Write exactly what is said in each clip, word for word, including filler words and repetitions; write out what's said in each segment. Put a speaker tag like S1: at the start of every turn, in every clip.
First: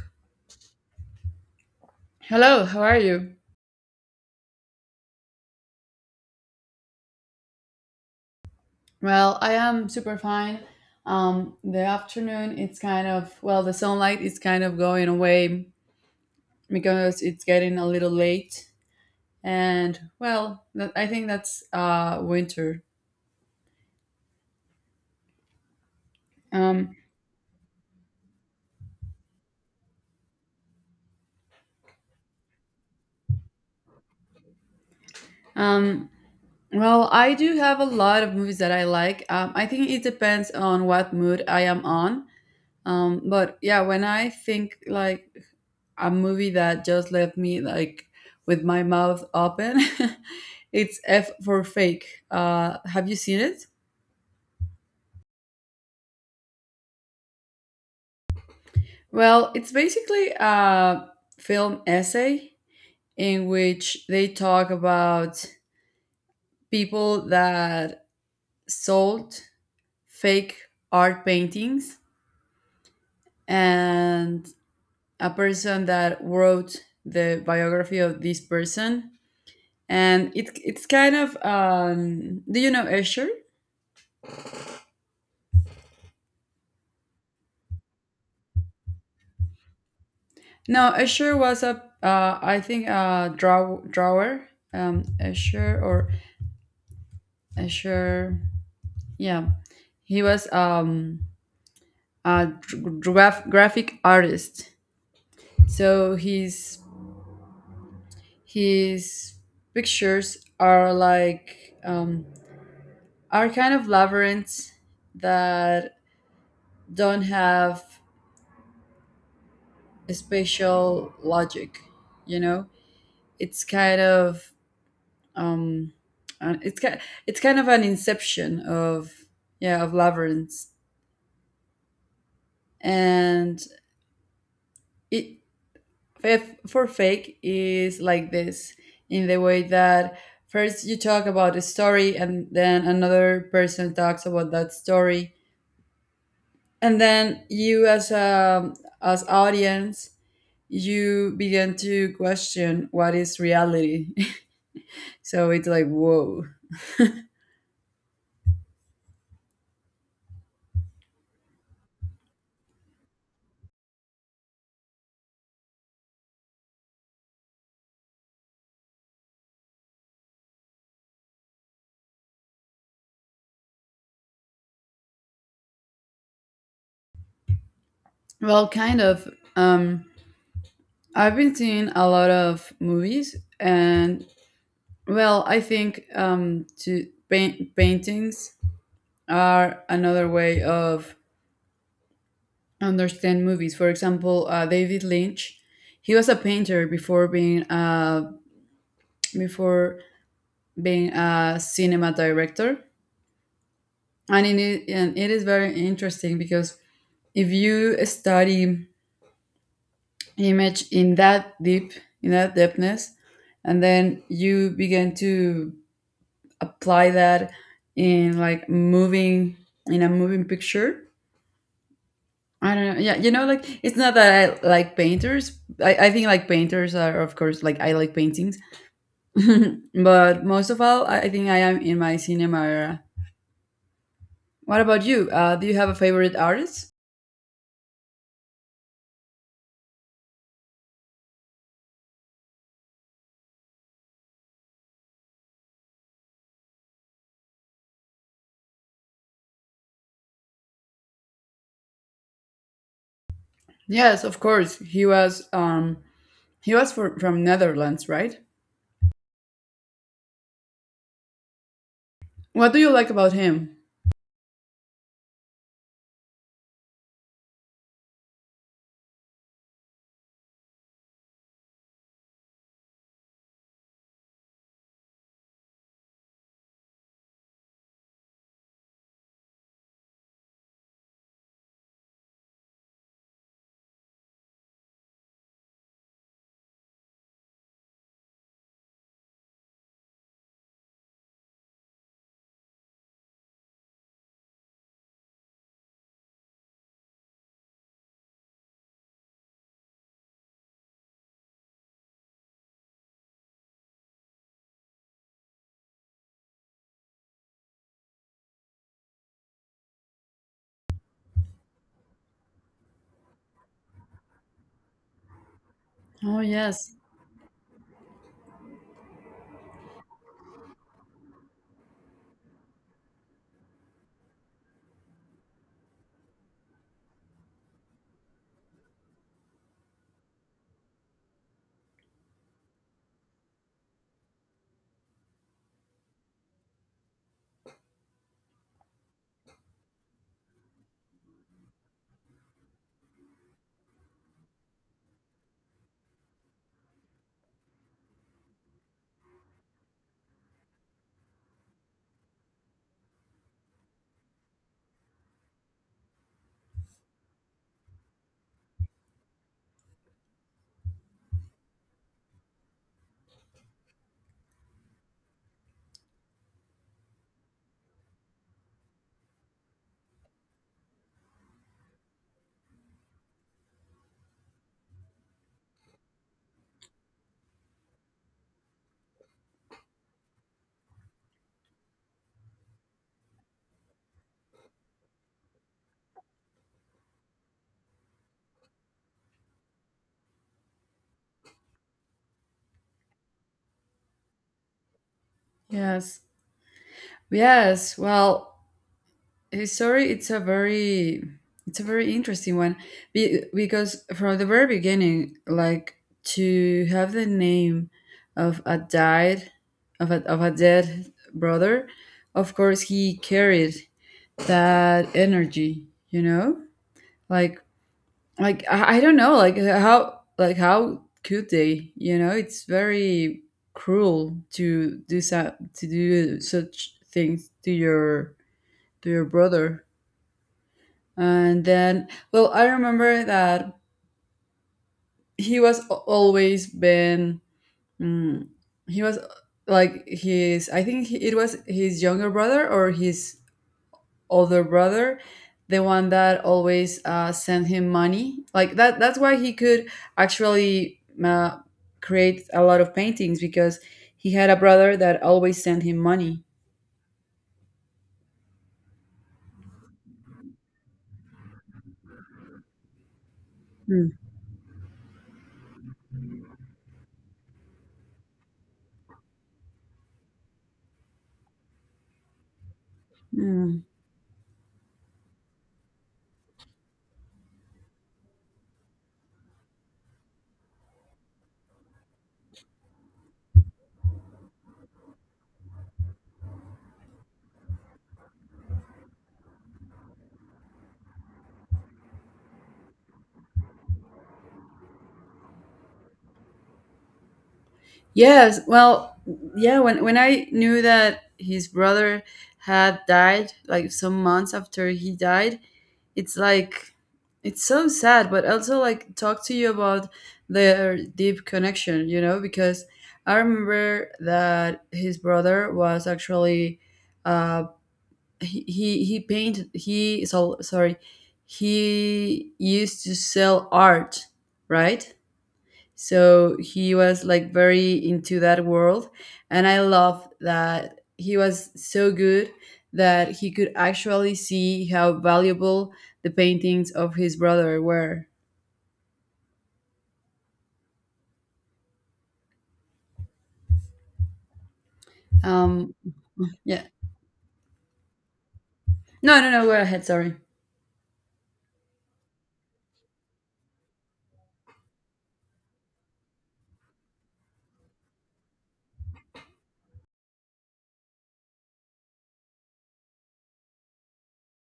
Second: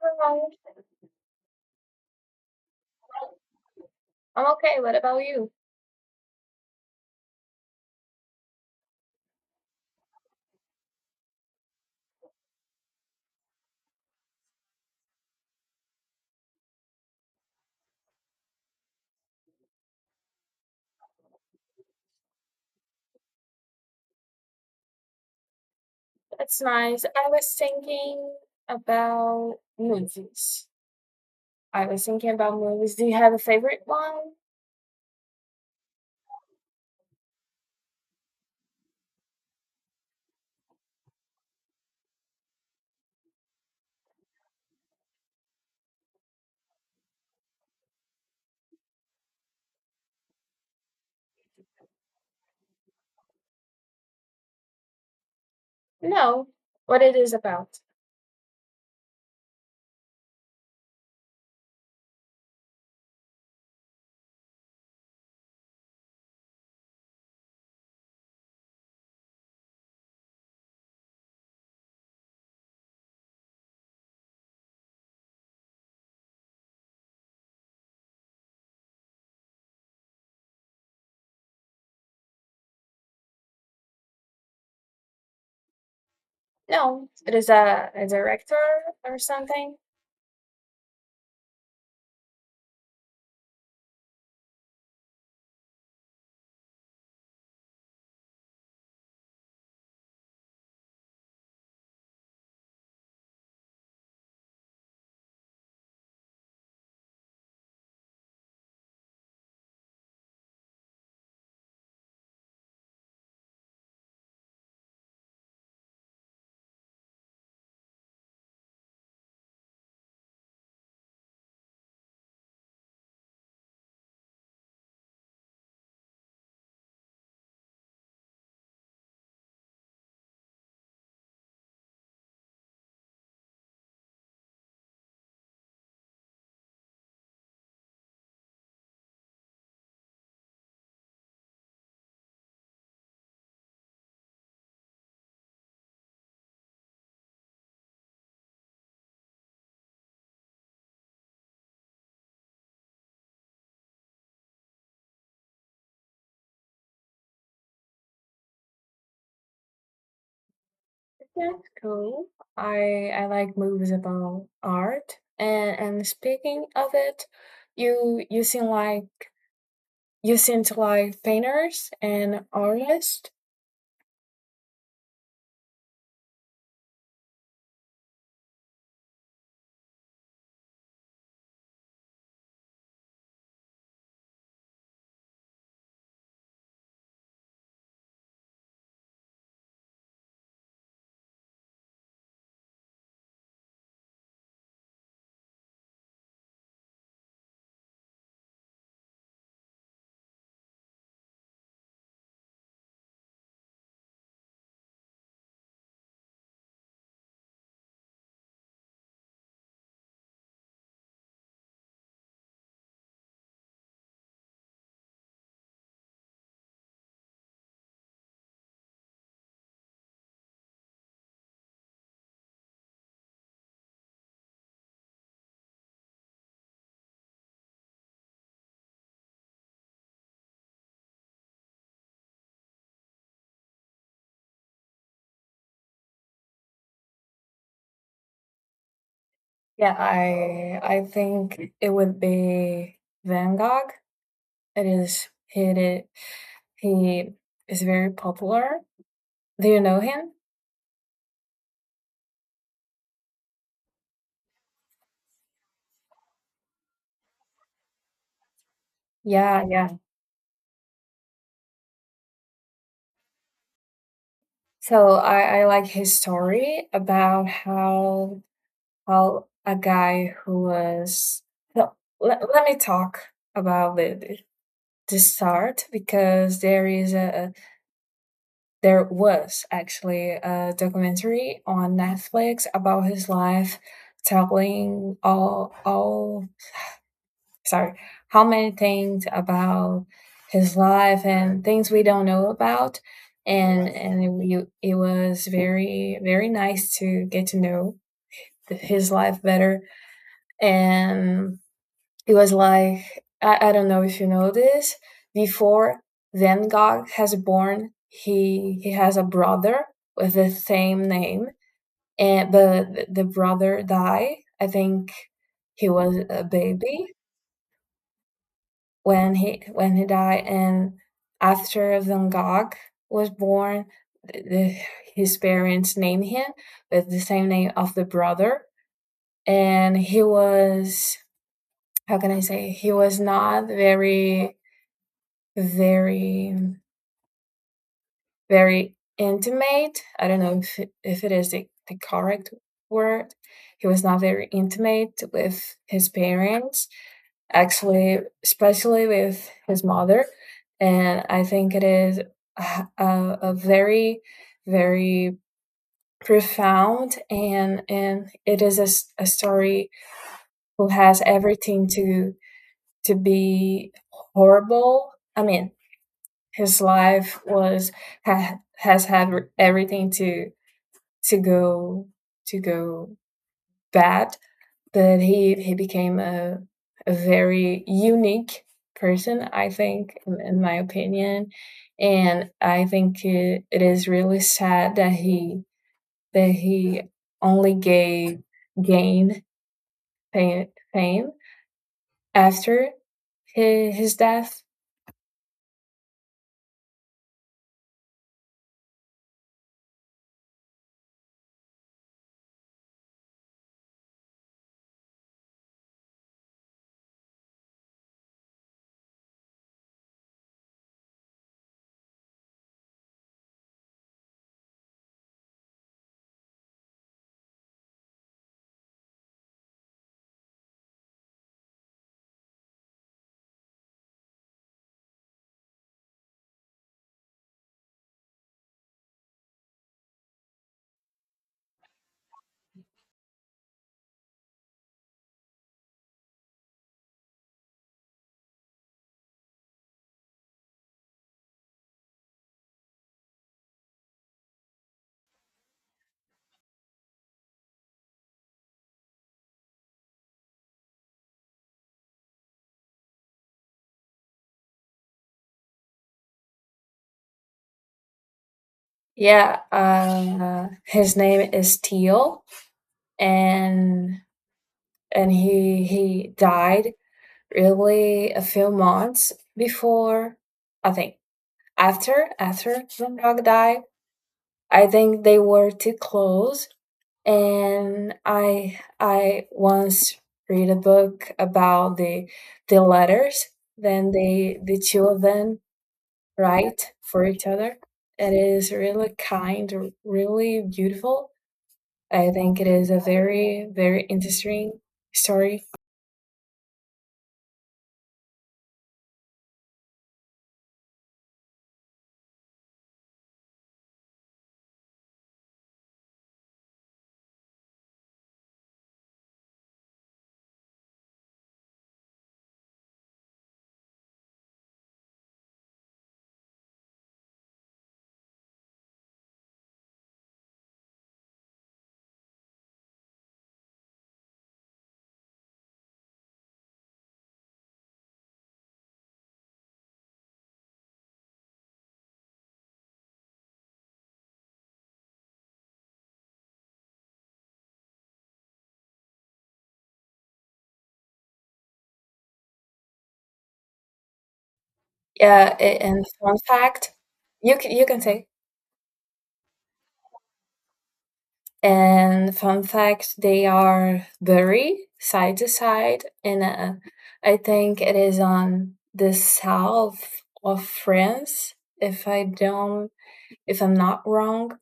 S1: Hello.
S2: Hello, how are you?
S1: I'm okay. What about you?
S2: Well, I am super fine. Um, the afternoon, it's kind of, well, the sunlight is kind of going away because it's getting a little late. And, well, that, I think that's uh, winter.
S1: That's
S2: Um,
S1: nice. I was thinking about movies. I was thinking about movies. Do you have a favorite one?
S2: um, well, I do have a lot of movies that I like. Um, I think it depends on what mood I am on. Um, but yeah, when I think like a movie that just left me like with my mouth open, it's F for Fake. Uh, have you seen it?
S1: No. What it is about?
S2: Well, it's basically a film essay in which they talk about people that sold fake art paintings and a person that wrote the biography of this person and it it's kind of um do you know Usher?
S1: No. It is a, a director or something.
S2: No, Usher was a uh I think a draw drawer. Um Usher or Usher, yeah. He was um a dr- graph, graphic artist. So his his pictures are like um are kind of labyrinths that don't have a spatial logic, you know? It's kind of um and it's kind. It's kind of an inception of, yeah, of labyrinth and it, if for fake is like this in the way that first you talk about a story and then another person talks about that story and then you as a as audience you begin to question what is reality. So it's like whoa.
S1: That's cool. I I like movies about art. And and speaking of it, you you seem like you seem to like painters and artists.
S2: Well, kind of. um I've been seeing a lot of movies, and well, I think um, to paint paintings are another way of understand movies. For example, uh, David Lynch, he was a painter before being uh, before being a cinema director, and it is, and it is very interesting because if you study image in that deep, in that depthness, and then you begin to apply that in like moving in a moving picture. I don't know. Yeah, you know, like it's not that I like painters. I, I think like painters are of course, like I like paintings, but most of all, I I think I am in my cinema era. What about you? Uh, do you have a favorite artist?
S1: Yeah, I I think it would be Van Gogh. It is he did, he is very popular. Do you know him?
S2: Yes, of course. He was um he was for, from Netherlands, right?
S1: Yeah, yeah.
S2: What do you like about him?
S1: So I, I like his story about how, well, a guy who was no. Let, let me talk about the, the the start because there is a there was actually a documentary on Netflix about his life, telling all all sorry how many things about his life and things we don't know about, and and it, we- it was very very nice to get to know his life better, and it was like I, I don't know if you know this before Van Gogh has born, he he has a brother with the same name. And but the brother died, I think he was
S2: Oh
S1: a
S2: yes,
S1: baby when he when he died. And after Van Gogh was born, the, his parents named him with the same name of the brother. And he was, how can I say, he was not very very, very intimate. I don't know if it, if it is the, the correct word. He was not very intimate with his parents, actually, especially with his mother. And I think it is a, a very, very profound and and it is a a story who has everything to to be horrible. I mean, his life was ha, has had everything to to go to go bad, but he he became a a very unique person, I think, in my opinion, and I think it, it is really sad that he that he only gave gained fame after his, his death.
S2: yes, yes. Well, Uh, Sorry, it's a very it's a very interesting one. Be- because from the very beginning, like to have the name of a died of a of a dead brother, of course he carried that energy, you know, like like I, I don't know, like how like how could they, you know? It's very cruel to do so, to do such things to your to your brother. And then, well, I remember that he was a- always been, mm, he was uh, like his, I think he, it was his younger brother or his older brother, the one that always uh, sent him money. Like that, that's why he could actually uh, create a lot of paintings because he had a brother that always sent him money.
S1: Yeah, uh, his name is Teal,
S2: Mm.
S1: and and he he died really a few months before, I think, after after Dog died.
S2: Mm.
S1: I think they were too close, and i i once read a book about the the letters then they the two of them write for each other. It is really kind, really beautiful. I think it is a very very interesting story.
S2: Yes, well, yeah, when when I knew that his brother had died like some months after he died, it's like it's so sad, but also like talk to you about their deep connection, you know, because I remember that his brother was actually uh he he, he painted he so sorry, he used to sell art, right? So he was like very into that world. And I love that he was so good that he could actually see how valuable the paintings of his brother were.
S1: Yeah, a-
S2: Um,
S1: and fun
S2: yeah.
S1: fact, you can you can say.
S2: No, no, no, go ahead. Sorry.
S1: And fun fact, they are buried side to side in a, I think it is on the south of France, if I don't, if I'm not wrong.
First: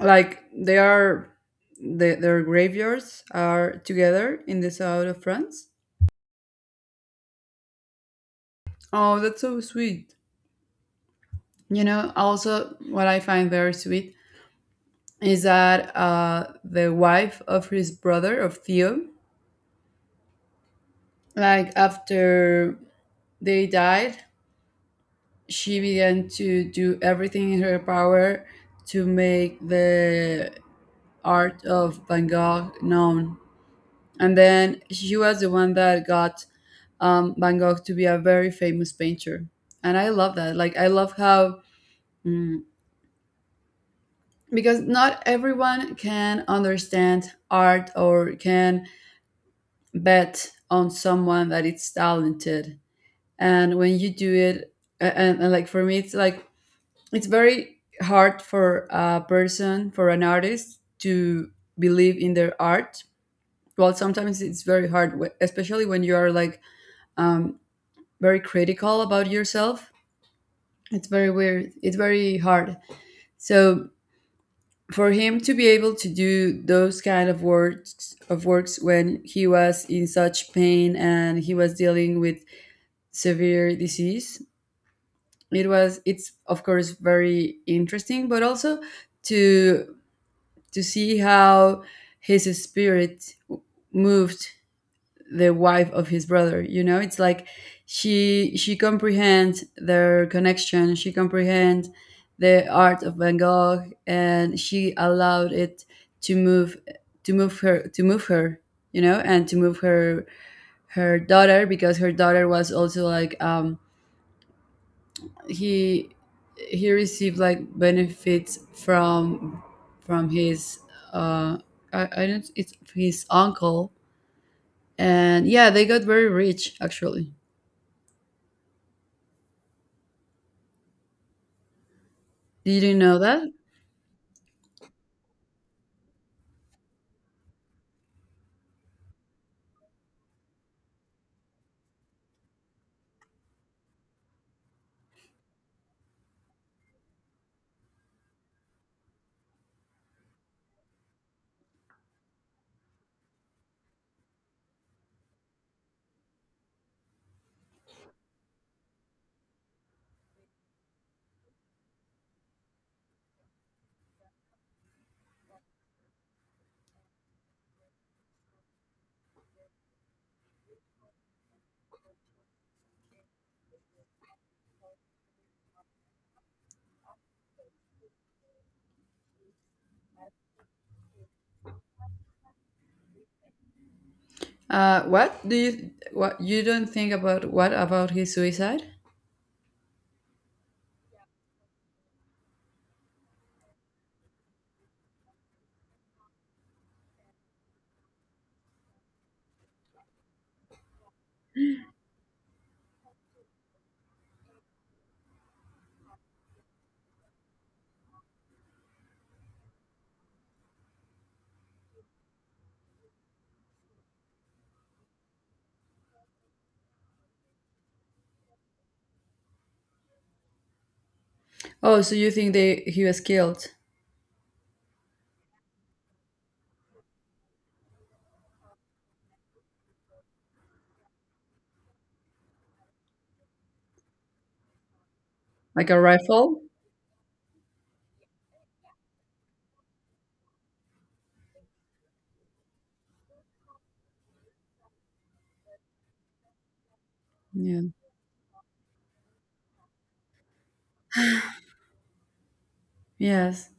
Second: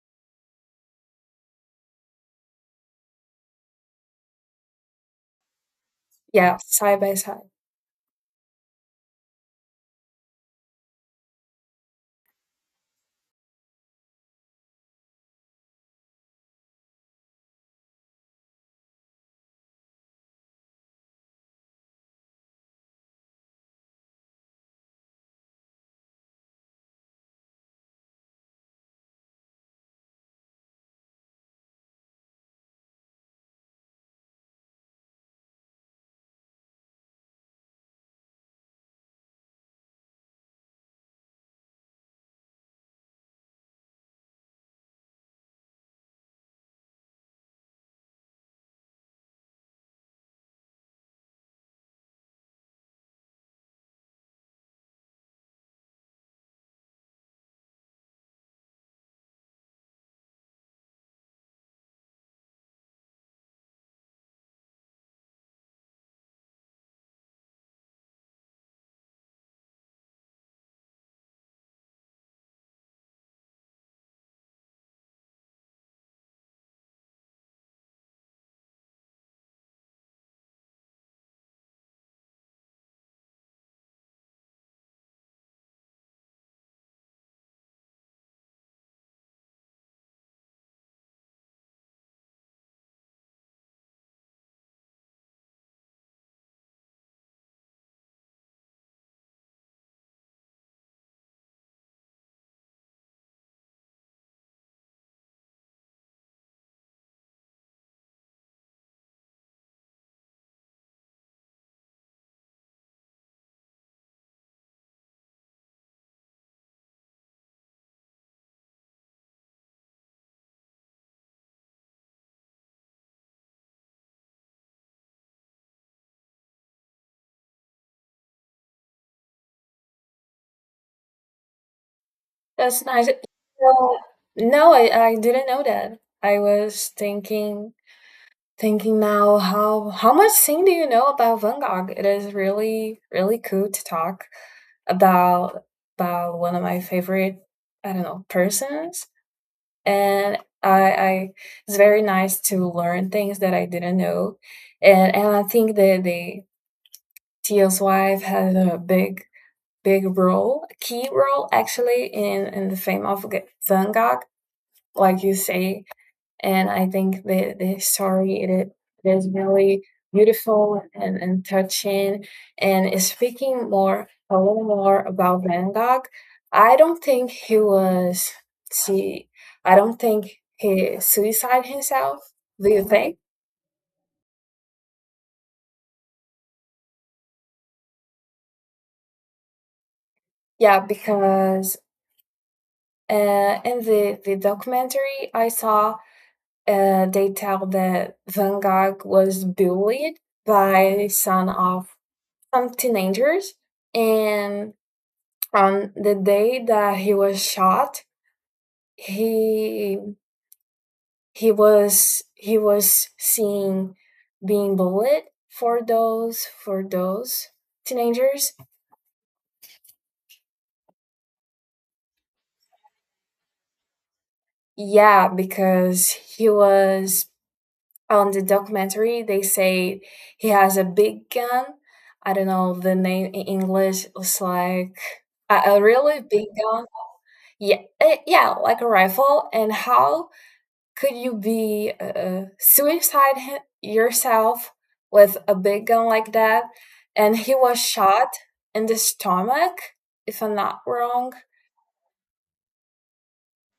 S2: Like they are, the, their graveyards are together in the south of France.
S1: Yeah, side by side.
S2: Oh, that's so sweet. You know, also what I find very sweet is that uh, the wife of his brother, of Theo, like after they died, she began to do everything in her power to make the art of van gogh known, and then she was the one that got um, van gogh to be a very famous painter. And I love that, like I love how, mm, because not everyone can understand art or can bet on someone that it's talented. And when you do it, a- and, and like for me it's like it's very hard for a person, for an artist to believe in their art. Well, sometimes it's very hard, wh- especially when you are like um, very critical about yourself. It's very weird, it's very hard. So for him to be able to do those kind of works of works when he was in such pain and he was dealing with severe disease, it was, it's of course very interesting, but also to to see how his spirit moved the wife of his brother, you know, it's like she she comprehends their connection, she comprehends the art of van gogh, and she allowed it to move, to move her, to move her, you know, and to move her, her daughter, because her daughter was also like um he he received like benefits from from his, uh I, I don't, it's his uncle. And yeah, they got very rich, actually. Did
S1: That's
S2: you
S1: nice.
S2: know that?
S1: No, no, I, I didn't know that. I was thinking, thinking now, how how much thing do you know about Van Gogh? It is really, really cool to talk about about one of my favorite, I don't know, persons. And I, I it's very nice to learn things that I didn't know. And and I think that the Tio's wife has a big, big role, key role actually in in the fame of G- Van Gogh, like you say, and I think the the story it, it is really beautiful and, and touching. And speaking more a little more about Van Gogh, I don't think he was see. I don't think he suicide himself. Do you think?
S2: Uh what do you, what you don't think about, what about his suicide?
S1: Yeah, because uh, in the the documentary I saw, uh, they tell that Van Gogh was bullied by the son of some teenagers, and on the day that he was shot, he he was he was seen being bullied for those for those teenagers.
S2: Oh, so you think they he was killed.
S1: Yeah, because he was on the documentary. They say he has a big gun. I don't know the name in English. It's like a, a
S2: Like a
S1: really big
S2: rifle.
S1: gun. Yeah, eh, yeah, like a rifle. And how could you be uh, suicide yourself with a big gun like that? And he was
S2: Yeah.
S1: shot in the stomach, if I'm not wrong.
S2: Yes.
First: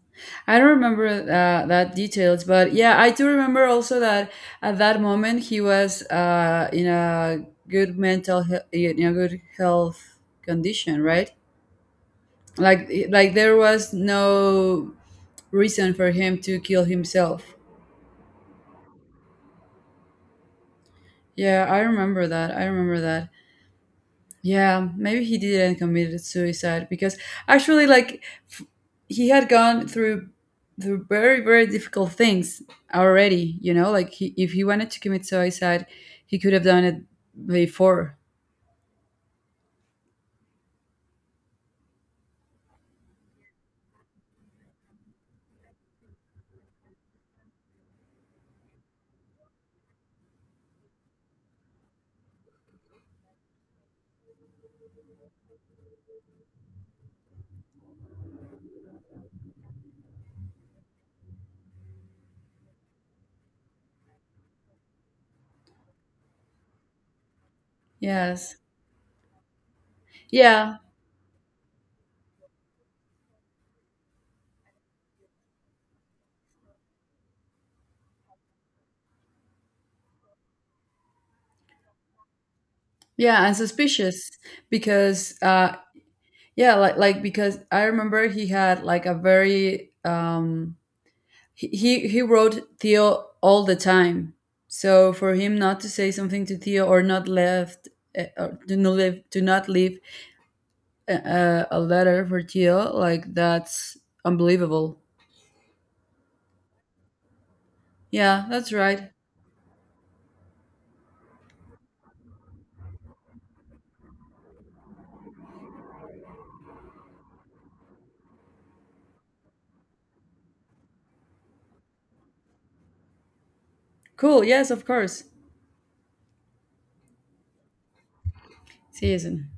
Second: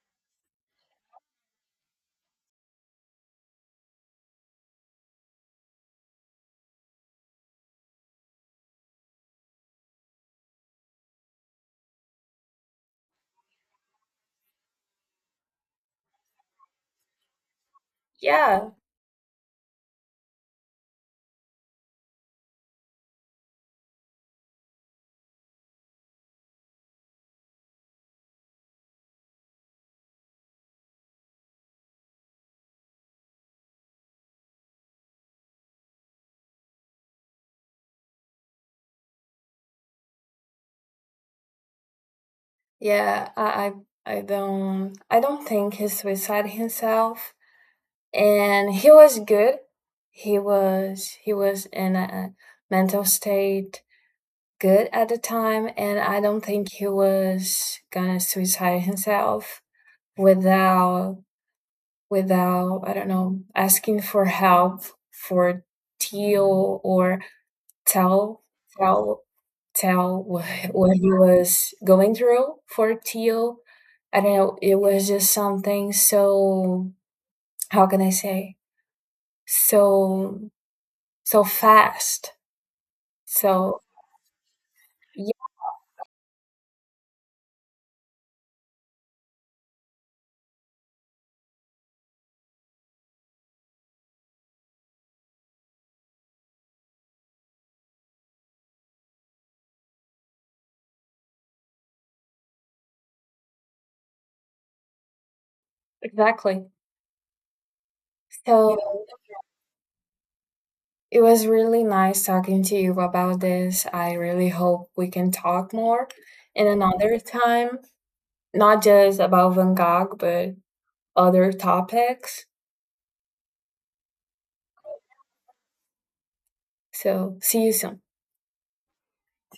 S2: I don't remember uh, that details, but yeah, I do remember also that at that moment he was uh, in a good mental, he- in a good health condition, right? Like, like there was no reason for him to kill himself.
S1: Yeah,
S2: Yeah, I remember that. I remember that. Yeah, maybe he didn't committed suicide because actually, like, f- he had gone through through very very difficult things already. You know, like he, if he wanted to commit suicide, he could have done it before.
S1: yeah. I, I, I don't, I don't think he suicided himself. And he was good. He was, he was in a mental state good at the time, and I don't think he was gonna suicide himself without without, I don't know, asking for help for Tio or tell
S2: Yes.
S1: tell tell what,
S2: Yeah.
S1: what he was going through for Tio. I don't know, it was just something so, how can I say? So so fast.
S2: Yeah, and
S1: So
S2: suspicious, because
S1: yeah,
S2: uh, yeah, like like because I remember he had like a very um He, he he wrote Theo all the time. So for him not to say something to Theo or not left uh, or to not leave to not leave a, a letter for Theo, like that's unbelievable.
S1: exactly.
S2: Yeah, that's
S1: So
S2: right.
S1: it was really nice talking to you about this. I really hope we can talk more in another time, not just about Van Gogh, but other topics.
S2: Cool. Yes, of course.
S1: So see you soon.
S2: See you soon.